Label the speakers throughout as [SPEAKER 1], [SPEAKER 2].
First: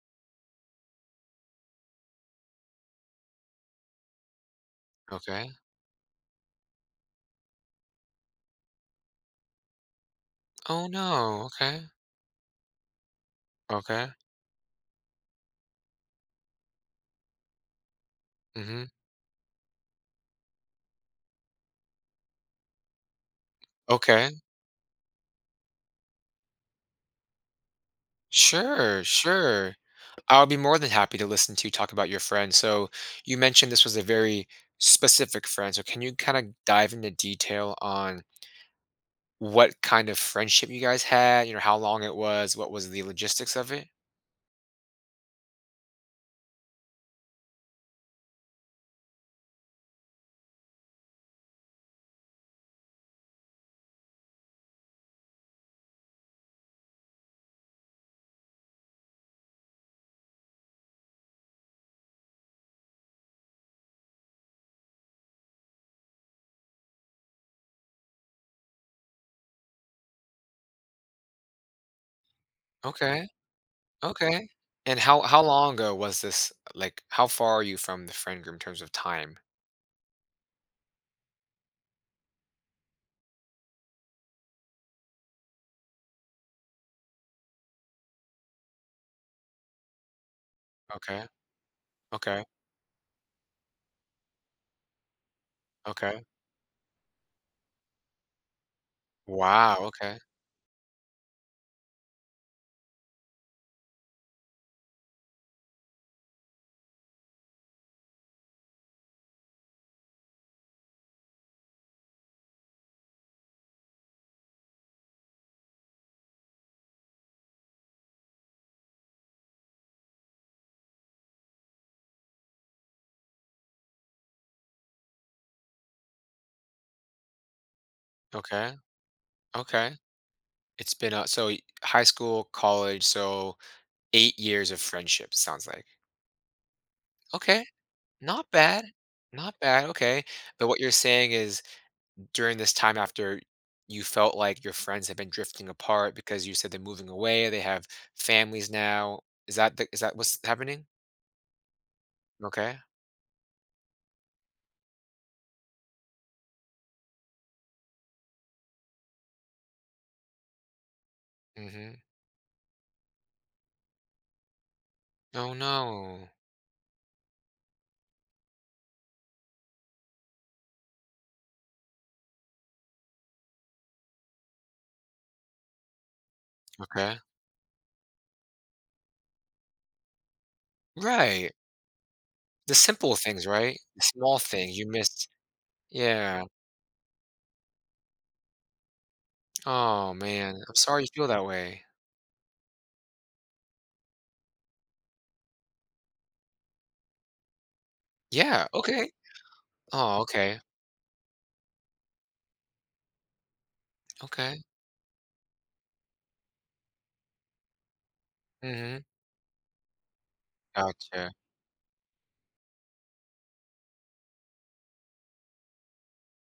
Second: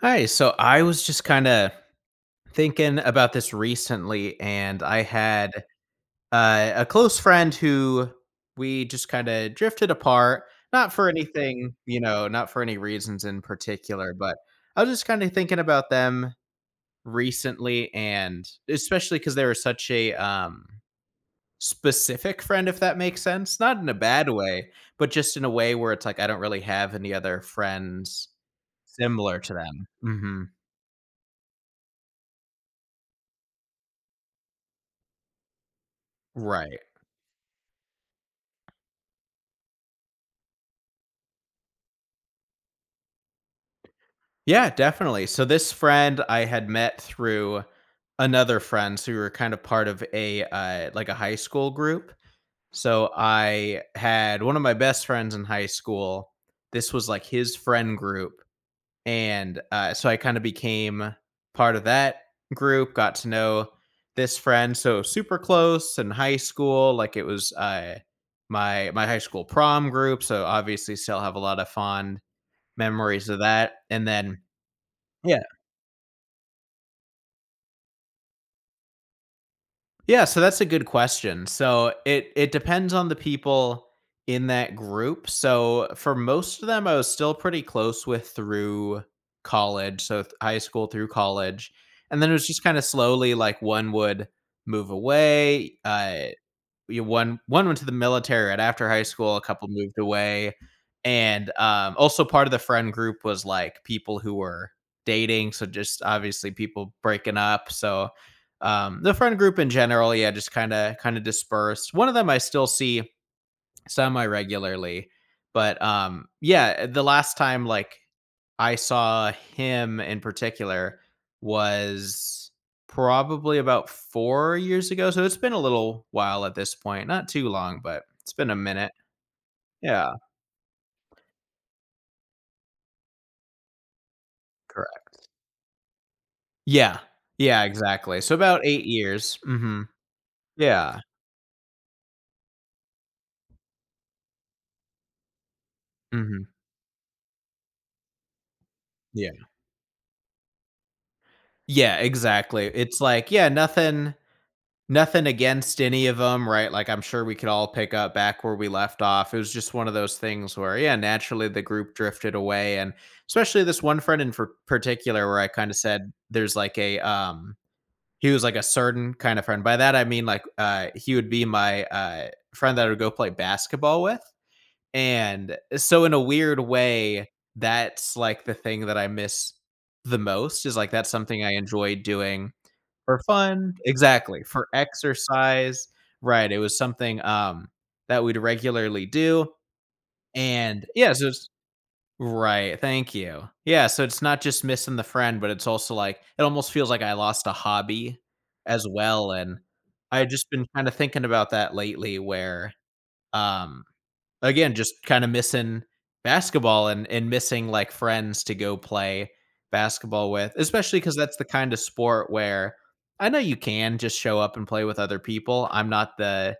[SPEAKER 1] Hi. So I was just kind of thinking about this recently, and I
[SPEAKER 2] Okay.
[SPEAKER 1] had a close friend who we just kind of drifted apart,
[SPEAKER 2] Oh,
[SPEAKER 1] not for
[SPEAKER 2] no.
[SPEAKER 1] anything,
[SPEAKER 2] Okay.
[SPEAKER 1] you know, not for any reasons in
[SPEAKER 2] Okay.
[SPEAKER 1] particular, but I was just kind of thinking about them recently, and
[SPEAKER 2] Mhm.
[SPEAKER 1] especially because they were such a specific friend, if that makes sense. Not in a bad
[SPEAKER 2] Okay.
[SPEAKER 1] way, but just in a way where it's like I don't really have any other friends
[SPEAKER 2] Sure,
[SPEAKER 1] similar to
[SPEAKER 2] sure.
[SPEAKER 1] them.
[SPEAKER 2] I'll be more than happy to listen to you talk about your friend. So, you mentioned this was a very specific friend. So, can you kind of
[SPEAKER 1] Right.
[SPEAKER 2] dive into detail on what kind of friendship you guys had? You know, how long it was? What was the logistics of it?
[SPEAKER 1] Yeah, definitely. So this friend I had met through another friend, so we were kind of part of a like a high school group. So I had one of my best friends in high school. This was like his friend group, and so I kind of became part of that group. Got to know this friend so super close in high school. Like it was my high school prom group. So obviously still have a lot of fond memories
[SPEAKER 2] Okay.
[SPEAKER 1] of that. And then
[SPEAKER 2] Okay. And how
[SPEAKER 1] yeah.
[SPEAKER 2] long ago was this? Like, how far are you from the friend group in terms of time?
[SPEAKER 1] Yeah, so that's a good question. So it depends on the people in that group. So for most of them, I was still pretty close with through college, so high school through
[SPEAKER 2] Okay.
[SPEAKER 1] college, and then it
[SPEAKER 2] Okay.
[SPEAKER 1] was just kind of slowly like one would move away.
[SPEAKER 2] Okay.
[SPEAKER 1] You one went to the military right after high school, a couple
[SPEAKER 2] Wow.
[SPEAKER 1] moved
[SPEAKER 2] Okay.
[SPEAKER 1] away, and, also part of the friend group was, like, people who were dating, so just obviously people breaking up, so, the friend group in general, yeah, just kinda dispersed. One of them I still see semi-regularly, but, yeah, the last time, like I saw him in particular was probably about 4 years ago, so it's been a little while at this point, not too long, but it's been a
[SPEAKER 2] Okay.
[SPEAKER 1] minute.
[SPEAKER 2] Okay.
[SPEAKER 1] Yeah,
[SPEAKER 2] It's been so y- high school, college, so 8 years of
[SPEAKER 1] correct.
[SPEAKER 2] friendship sounds like.
[SPEAKER 1] Yeah.
[SPEAKER 2] Okay,
[SPEAKER 1] Yeah, exactly. So
[SPEAKER 2] not
[SPEAKER 1] about 8
[SPEAKER 2] bad,
[SPEAKER 1] years.
[SPEAKER 2] not
[SPEAKER 1] Mhm.
[SPEAKER 2] bad. Okay, but what you're
[SPEAKER 1] Yeah.
[SPEAKER 2] saying is during this time after you felt like your friends have been drifting apart because
[SPEAKER 1] Mhm.
[SPEAKER 2] you said they're moving away, they have families now.
[SPEAKER 1] Yeah.
[SPEAKER 2] Is that what's happening?
[SPEAKER 1] Yeah, exactly.
[SPEAKER 2] Okay.
[SPEAKER 1] It's like, yeah, nothing against any of them, right? Like, I'm sure we could all pick up back where we left off. It was just one of those things where, yeah, naturally the
[SPEAKER 2] Mm-hmm.
[SPEAKER 1] group drifted away, and especially this one friend in for particular where I
[SPEAKER 2] Oh
[SPEAKER 1] kinda said
[SPEAKER 2] no.
[SPEAKER 1] there's like a, he was like a certain kind of friend. By that, I mean, like, he would be my, friend that I would go play basketball with, and so in a weird
[SPEAKER 2] Okay.
[SPEAKER 1] way, that's, like, the thing that I miss the most is, like, that's something
[SPEAKER 2] Right.
[SPEAKER 1] I enjoyed doing
[SPEAKER 2] The simple
[SPEAKER 1] for
[SPEAKER 2] things,
[SPEAKER 1] fun.
[SPEAKER 2] right? The small
[SPEAKER 1] Exactly. For
[SPEAKER 2] things you missed.
[SPEAKER 1] exercise.
[SPEAKER 2] Yeah.
[SPEAKER 1] Right. It was something, that we'd regularly do,
[SPEAKER 2] Oh man, I'm
[SPEAKER 1] and
[SPEAKER 2] sorry you
[SPEAKER 1] yeah,
[SPEAKER 2] feel
[SPEAKER 1] so
[SPEAKER 2] that
[SPEAKER 1] it's
[SPEAKER 2] way.
[SPEAKER 1] right, thank you. Yeah, so it's not just missing the friend, but it's also, like it almost feels like I lost a hobby
[SPEAKER 2] Yeah.
[SPEAKER 1] as
[SPEAKER 2] Okay.
[SPEAKER 1] well, and
[SPEAKER 2] Oh,
[SPEAKER 1] I've just
[SPEAKER 2] okay.
[SPEAKER 1] been kinda thinking about that lately where, um
[SPEAKER 2] Okay.
[SPEAKER 1] again, just kind of missing basketball and missing like friends to go
[SPEAKER 2] Mhm.
[SPEAKER 1] play basketball with, especially because
[SPEAKER 2] Gotcha.
[SPEAKER 1] that's the kind of sport where I know you can just show up and play with other people. I'm not the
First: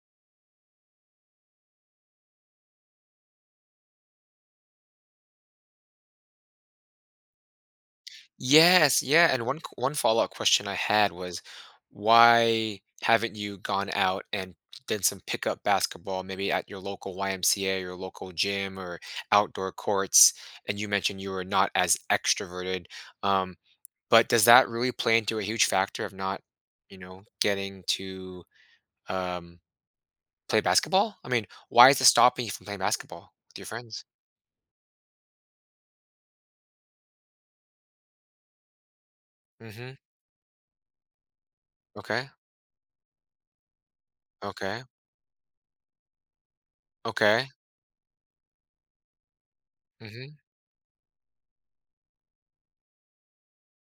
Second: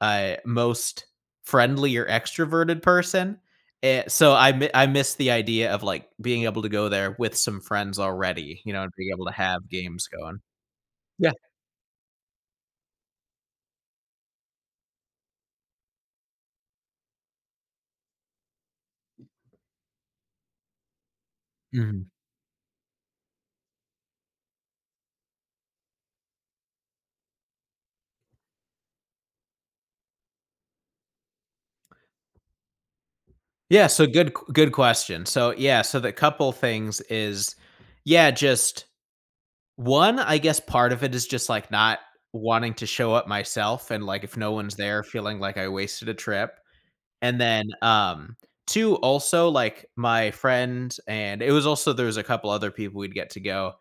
[SPEAKER 1] most friendly or extroverted person. So I miss the idea of like being able to go there with some friends already, you know, and
[SPEAKER 2] Yes,
[SPEAKER 1] being able
[SPEAKER 2] yeah,
[SPEAKER 1] to
[SPEAKER 2] and
[SPEAKER 1] have
[SPEAKER 2] one
[SPEAKER 1] games
[SPEAKER 2] follow-up
[SPEAKER 1] going.
[SPEAKER 2] question I had
[SPEAKER 1] Yeah.
[SPEAKER 2] was, why haven't you gone out and done some pickup basketball maybe at your local YMCA or local gym or outdoor courts? And you mentioned you were not as
[SPEAKER 1] Mhm.
[SPEAKER 2] extroverted, um, but does that really play into a huge factor of not, you know, getting to, um, play basketball? I mean, why is it stopping you from playing basketball with your
[SPEAKER 1] Yeah.
[SPEAKER 2] friends?
[SPEAKER 1] So good question. So yeah. So the couple things is, yeah, just
[SPEAKER 2] Mhm.
[SPEAKER 1] one, I guess part of it is just, like, not
[SPEAKER 2] Okay.
[SPEAKER 1] wanting to show up myself and, like, if no one's
[SPEAKER 2] Okay.
[SPEAKER 1] there, feeling like I wasted a trip, and
[SPEAKER 2] Okay.
[SPEAKER 1] then, two, also, like, my
[SPEAKER 2] Mhm.
[SPEAKER 1] friend and it was also there was a couple other people we'd get to go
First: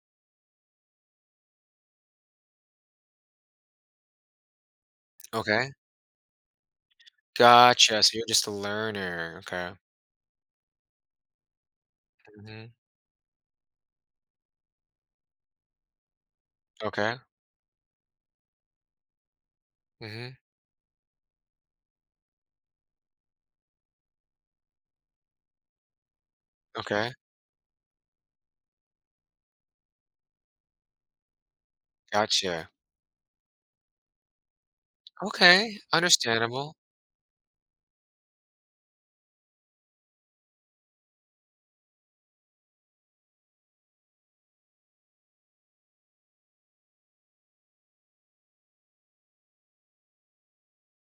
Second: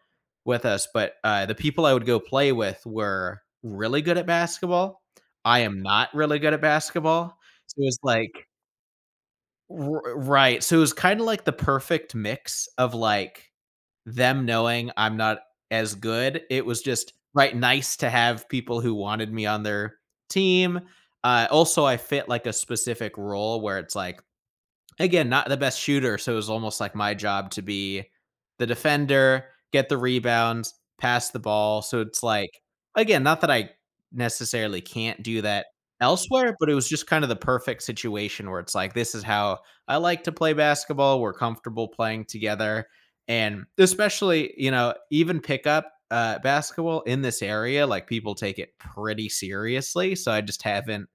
[SPEAKER 1] with us, but, the people I would go play with were really good at basketball. I
[SPEAKER 2] Okay.
[SPEAKER 1] am not really good at basketball, so it was
[SPEAKER 2] Gotcha. So you're just a learner. Okay.
[SPEAKER 1] R right, so it was kinda like the perfect mix
[SPEAKER 2] Mhm.
[SPEAKER 1] of, like them knowing I'm not as good, it was just,
[SPEAKER 2] Okay.
[SPEAKER 1] right, nice to have people who wanted me on their
[SPEAKER 2] Mhm.
[SPEAKER 1] team. Also, I fit, like, a specific role where it's like, again, not the best shooter, so it was almost like
[SPEAKER 2] Okay.
[SPEAKER 1] my job to be the defender, get the rebounds, pass the ball, so it's like
[SPEAKER 2] Gotcha.
[SPEAKER 1] again, not that I necessarily can't do that
[SPEAKER 2] Okay.
[SPEAKER 1] elsewhere, but it
[SPEAKER 2] Understandable.
[SPEAKER 1] was just kind of the perfect situation where it's like, this is how I like to play basketball, we're comfortable playing together, and especially, you know, even pickup, basketball in this area, like, people take it pretty seriously, so I just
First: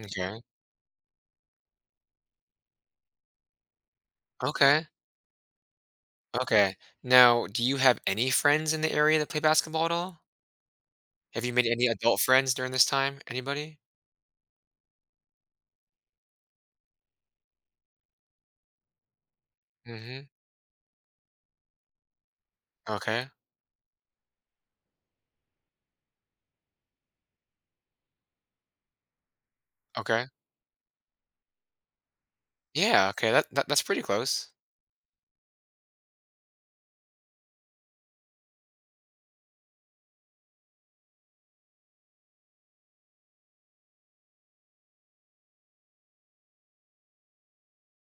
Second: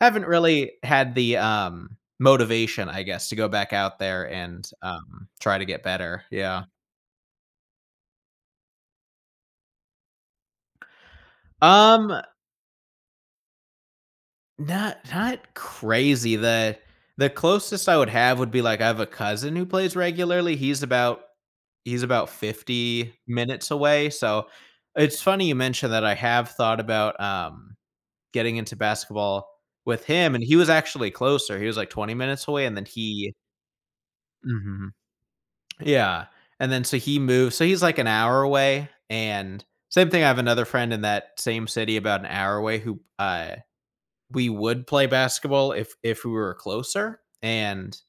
[SPEAKER 1] haven't really had the, motivation, I guess, to go back out there and,
[SPEAKER 2] Okay.
[SPEAKER 1] try to get better, yeah.
[SPEAKER 2] Okay. Now, do you have any friends in the area that play basketball at all? Have you made any
[SPEAKER 1] Um,
[SPEAKER 2] adult friends during this time? Anybody?
[SPEAKER 1] not crazy, the closest I would have would be, like, I have a cousin who plays
[SPEAKER 2] Mhm.
[SPEAKER 1] regularly, he's about 50
[SPEAKER 2] Okay.
[SPEAKER 1] minutes away, so it's funny you mentioned that I have thought about, getting into basketball with
[SPEAKER 2] Okay.
[SPEAKER 1] him, and he was actually closer, he was, like, 20 minutes away, and then
[SPEAKER 2] Yeah. Okay.
[SPEAKER 1] he.
[SPEAKER 2] That, that's pretty close.
[SPEAKER 1] Mhm. Yeah, and then so he moved so he's, like, an hour away, and same thing, I have another friend in that same city about an hour away who, we would play basketball if we were closer, and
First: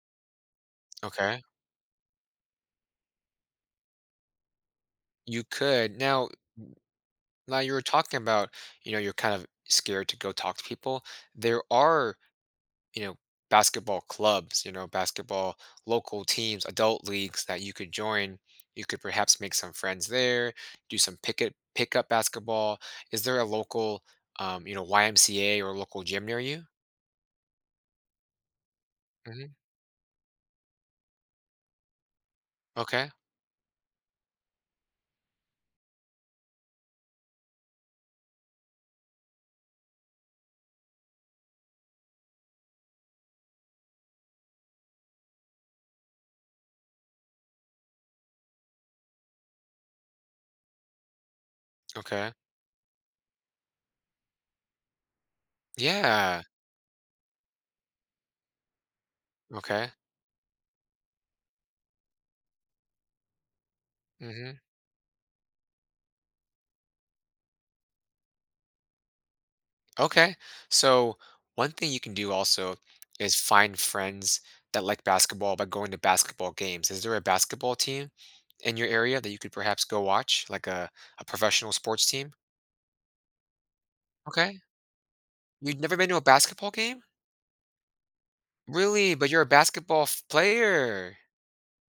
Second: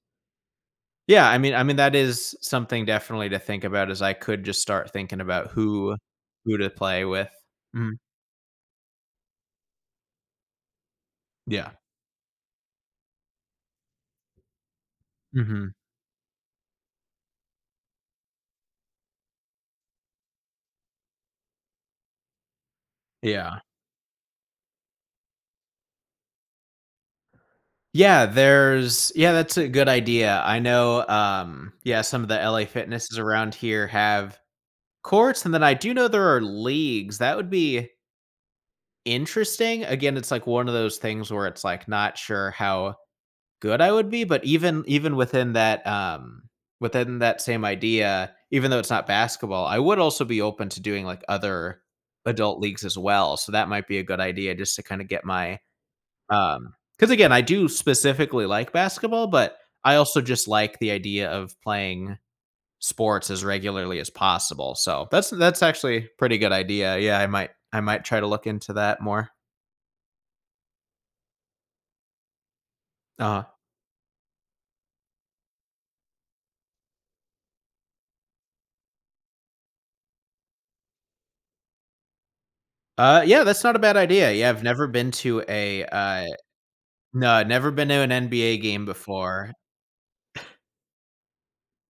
[SPEAKER 1] yeah,
[SPEAKER 2] Okay.
[SPEAKER 1] I mean, that is something definitely to think about is I could just start thinking
[SPEAKER 2] You
[SPEAKER 1] about
[SPEAKER 2] could. Now,
[SPEAKER 1] who to play with.
[SPEAKER 2] now you were
[SPEAKER 1] Mhm,
[SPEAKER 2] talking about, you know, you're kind of scared to go talk to people. There
[SPEAKER 1] yeah.
[SPEAKER 2] are, you know, basketball clubs, you know, basketball
[SPEAKER 1] Mhm,
[SPEAKER 2] local teams, adult leagues that you could join, you could perhaps make some friends there, do some picket pickup basketball. Is there a
[SPEAKER 1] yeah.
[SPEAKER 2] local, you know, YMCA or local gym near you?
[SPEAKER 1] Yeah, there's yeah,
[SPEAKER 2] Hmm.
[SPEAKER 1] that's a good idea. I know, yeah, some of the LA
[SPEAKER 2] Okay.
[SPEAKER 1] Fitnesses around here have courts, and then I do know there are leagues. That would be interesting. Again, it's like one of those things where it's like not sure how good I would be, but even within that same idea, even though it's not basketball, I would also be open to doing like other
[SPEAKER 2] Okay.
[SPEAKER 1] adult leagues as well. So that might be a good idea just to kind of get my
[SPEAKER 2] Yeah.
[SPEAKER 1] because again, I do specifically like basketball, but
[SPEAKER 2] Okay.
[SPEAKER 1] I also just like the idea of playing sports as regularly as
[SPEAKER 2] Mm-hmm.
[SPEAKER 1] possible. So that's actually a pretty good idea. Yeah, I might try to look into that more.
[SPEAKER 2] Okay. So one thing you can do also is
[SPEAKER 1] Uh
[SPEAKER 2] find friends that like basketball by going to basketball games. Is there a basketball team in your area that you could perhaps go watch, like a professional sports team?
[SPEAKER 1] yeah, that's not a bad idea. Yeah,
[SPEAKER 2] Okay.
[SPEAKER 1] I've never been to
[SPEAKER 2] You've
[SPEAKER 1] a
[SPEAKER 2] never been to a basketball game?
[SPEAKER 1] no, never been to an NBA game
[SPEAKER 2] Really? But you're a
[SPEAKER 1] before.
[SPEAKER 2] basketball f- player.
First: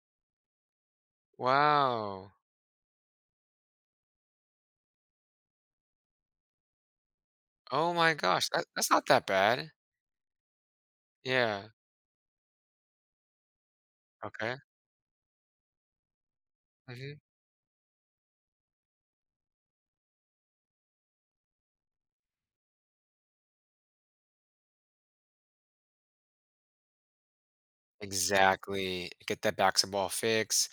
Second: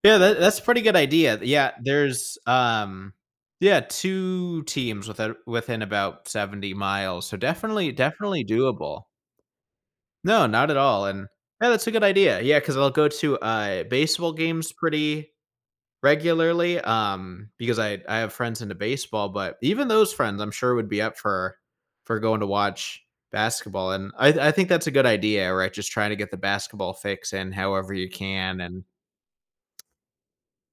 [SPEAKER 1] Yeah, that's a pretty good idea. Yeah,
[SPEAKER 2] Wow.
[SPEAKER 1] there's yeah, two teams within about 70 miles. So
[SPEAKER 2] Oh my
[SPEAKER 1] definitely
[SPEAKER 2] gosh. That's
[SPEAKER 1] doable.
[SPEAKER 2] not that bad.
[SPEAKER 1] No, not at all. And
[SPEAKER 2] Yeah.
[SPEAKER 1] yeah, that's a good idea. Yeah, cuz I'll go to baseball
[SPEAKER 2] Okay.
[SPEAKER 1] games pretty regularly
[SPEAKER 2] Mm-hmm.
[SPEAKER 1] because I have friends into baseball, but even those friends I'm sure would be up for going to watch basketball and I think that's a good idea, right? Just trying to get the basketball fix in however you can and
[SPEAKER 2] Exactly. Get that basketball fix.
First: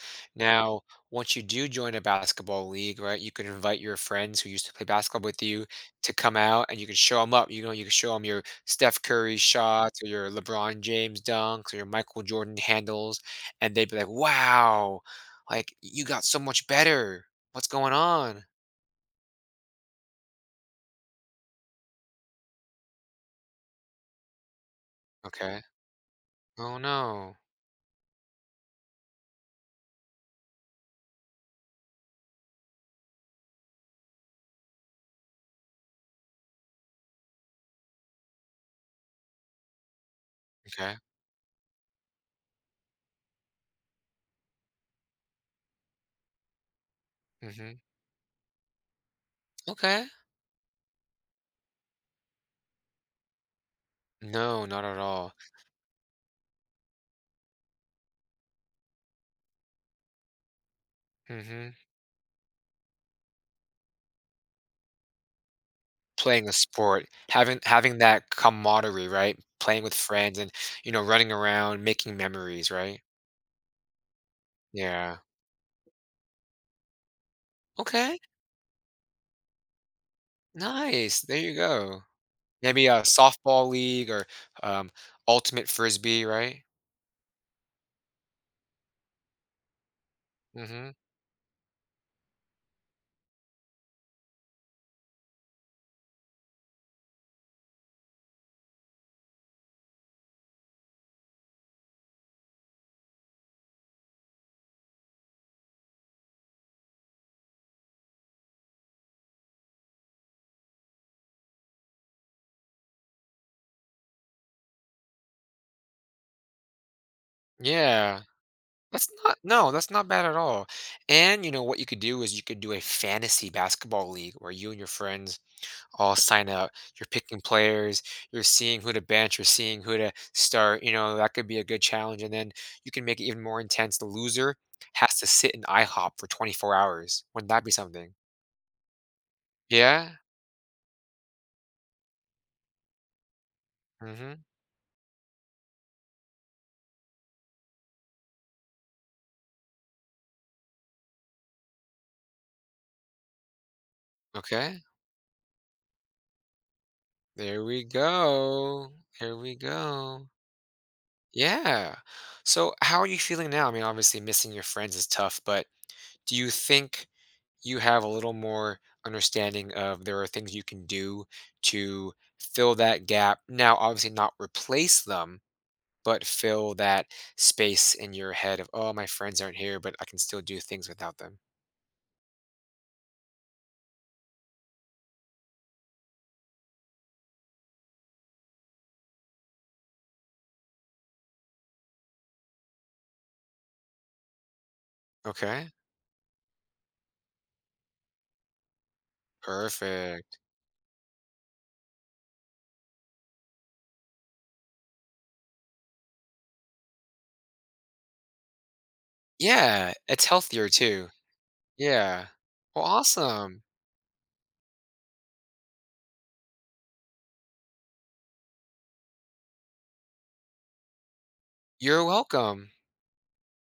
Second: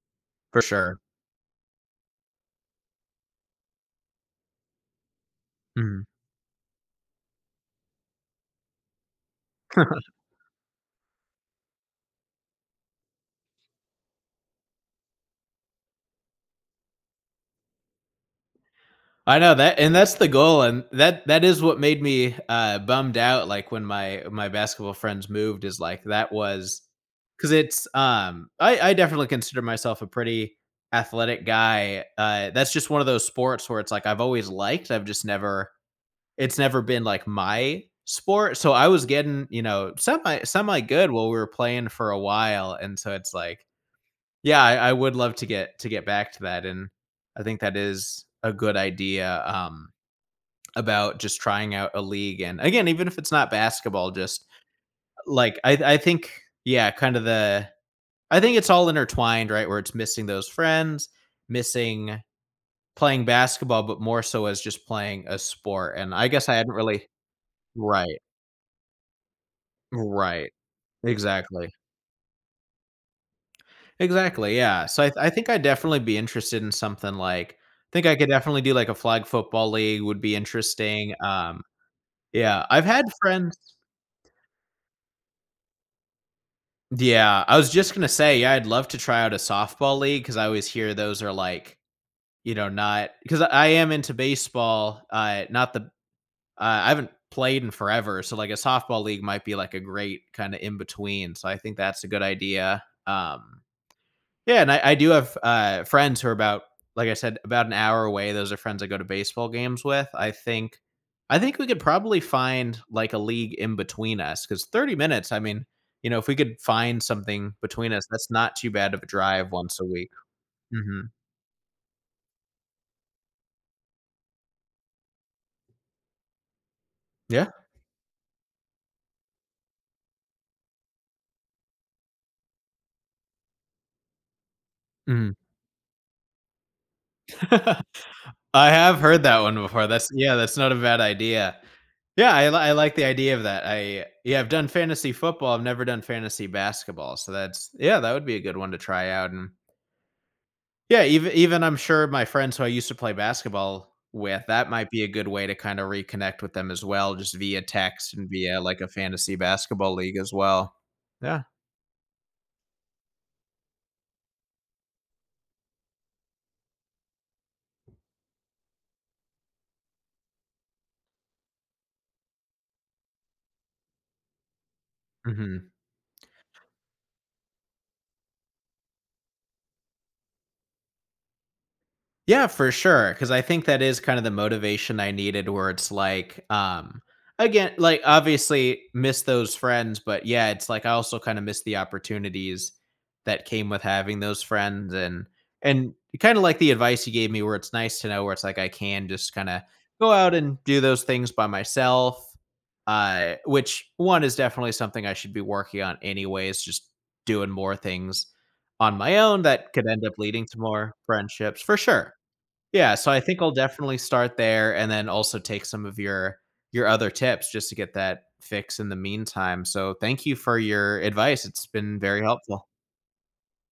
[SPEAKER 1] for
[SPEAKER 2] Now,
[SPEAKER 1] sure.
[SPEAKER 2] once you do join a basketball league, right, you can invite your friends who used to play basketball with you
[SPEAKER 1] Mhm.
[SPEAKER 2] to come out and you can show them up. You know, you can show them your Steph Curry shots or your LeBron James dunks or your Michael Jordan handles. And they'd be like, wow, like you got so much better. What's going on?
[SPEAKER 1] I know that, and that's the goal, and that is what made me bummed out. Like when my basketball friends
[SPEAKER 2] Okay.
[SPEAKER 1] moved, is like that
[SPEAKER 2] Oh,
[SPEAKER 1] was
[SPEAKER 2] no.
[SPEAKER 1] because it's I definitely consider myself a pretty athletic guy. That's just one of those sports where it's like I've always liked, I've just never it's never been like my sport. So I was getting you know semi
[SPEAKER 2] Okay.
[SPEAKER 1] good while we were playing for a while, and so it's like yeah, I would love to get back to that, and I think
[SPEAKER 2] Mm-hmm.
[SPEAKER 1] that is a good idea.
[SPEAKER 2] Okay.
[SPEAKER 1] About just trying out a league and again even if it's not basketball just
[SPEAKER 2] No, not at all.
[SPEAKER 1] like I think yeah kind of the I think it's all intertwined right where it's missing those friends
[SPEAKER 2] Mm-hmm.
[SPEAKER 1] missing playing basketball but more so as just playing a sport and I
[SPEAKER 2] Playing
[SPEAKER 1] guess
[SPEAKER 2] a
[SPEAKER 1] I hadn't
[SPEAKER 2] sport,
[SPEAKER 1] really
[SPEAKER 2] having
[SPEAKER 1] right
[SPEAKER 2] that camaraderie, right? Playing with friends and,
[SPEAKER 1] right
[SPEAKER 2] you know, running
[SPEAKER 1] exactly
[SPEAKER 2] around, making memories, right?
[SPEAKER 1] exactly yeah so
[SPEAKER 2] Yeah.
[SPEAKER 1] I think I'd definitely be interested in something like I think I
[SPEAKER 2] Okay,
[SPEAKER 1] could definitely do like a flag football league would be interesting
[SPEAKER 2] nice, there you go.
[SPEAKER 1] yeah I've
[SPEAKER 2] Maybe a
[SPEAKER 1] had friends.
[SPEAKER 2] softball league or, um, ultimate frisbee, right?
[SPEAKER 1] Yeah, I was just gonna say, yeah, I'd love to try out a softball league because I always
[SPEAKER 2] Mhm.
[SPEAKER 1] hear those are like, you know, not because I am into baseball. Not the I haven't played in forever, so like a softball league might be like a great kind of in between. So I think that's a good idea. Yeah, and I do have friends who are about, like I said, about an hour away. Those are friends I go to baseball games with. I think we could probably find like a league in between us because 30 minutes. I mean, you know, if we could find something between us,
[SPEAKER 2] Yeah.
[SPEAKER 1] that's not too bad of a
[SPEAKER 2] That's not
[SPEAKER 1] drive
[SPEAKER 2] no,
[SPEAKER 1] once a
[SPEAKER 2] that's not
[SPEAKER 1] week.
[SPEAKER 2] bad at all,
[SPEAKER 1] hmm
[SPEAKER 2] and, you know, what you could do is you could do a fantasy basketball league where you and your friends all sign up. You're picking
[SPEAKER 1] Yeah.
[SPEAKER 2] players, you're seeing who to bench, you're seeing who to start. You know, that could be a good challenge. And then you can make it even more intense. The loser has to
[SPEAKER 1] Mhm.
[SPEAKER 2] sit in IHOP for 24 hours. Wouldn't that be something?
[SPEAKER 1] I have heard that one before. That's
[SPEAKER 2] Yeah.
[SPEAKER 1] yeah, that's not a bad idea. Yeah, I like the idea of that. I
[SPEAKER 2] Mm-hmm.
[SPEAKER 1] yeah, I've done fantasy football. I've never done fantasy basketball, so that's yeah, that would be a good one to try out and yeah, even I'm sure my friends who I used to play basketball with, that
[SPEAKER 2] Okay.
[SPEAKER 1] might be a good way to kinda reconnect with them as well, just via
[SPEAKER 2] There we
[SPEAKER 1] text and via, like, a
[SPEAKER 2] go.
[SPEAKER 1] fantasy
[SPEAKER 2] There we
[SPEAKER 1] basketball league
[SPEAKER 2] go.
[SPEAKER 1] as well. Yeah,
[SPEAKER 2] Yeah. So, how are you feeling now? I mean, obviously, missing your friends is tough, but do you think you have a little more understanding of there are things you can do to fill that gap? Now, obviously, not replace them,
[SPEAKER 1] mhm.
[SPEAKER 2] but fill that space in your head of, oh, my friends aren't here, but I can still do things without them.
[SPEAKER 1] Yeah, for sure. Because I think that is kind of the motivation I needed where it's like, again, like, obviously miss those friends, but yeah, it's like I also kinda miss the opportunities that came with having those friends
[SPEAKER 2] Okay.
[SPEAKER 1] and kinda like the advice you gave me where it's nice to know where it's like I can just kinda go out
[SPEAKER 2] Perfect.
[SPEAKER 1] and do those things by myself. Which one is definitely something I should be working on anyways, just doing more things on my own that could
[SPEAKER 2] Yeah.
[SPEAKER 1] end up
[SPEAKER 2] It's
[SPEAKER 1] leading to
[SPEAKER 2] healthier
[SPEAKER 1] more
[SPEAKER 2] too.
[SPEAKER 1] friendships, for sure.
[SPEAKER 2] Yeah. Well,
[SPEAKER 1] Yeah, so I think I'll
[SPEAKER 2] awesome.
[SPEAKER 1] definitely start there and then also take some of your other tips just to get that fix in the meantime. So, thank you for your advice. It's been
[SPEAKER 2] You're
[SPEAKER 1] very helpful.
[SPEAKER 2] welcome.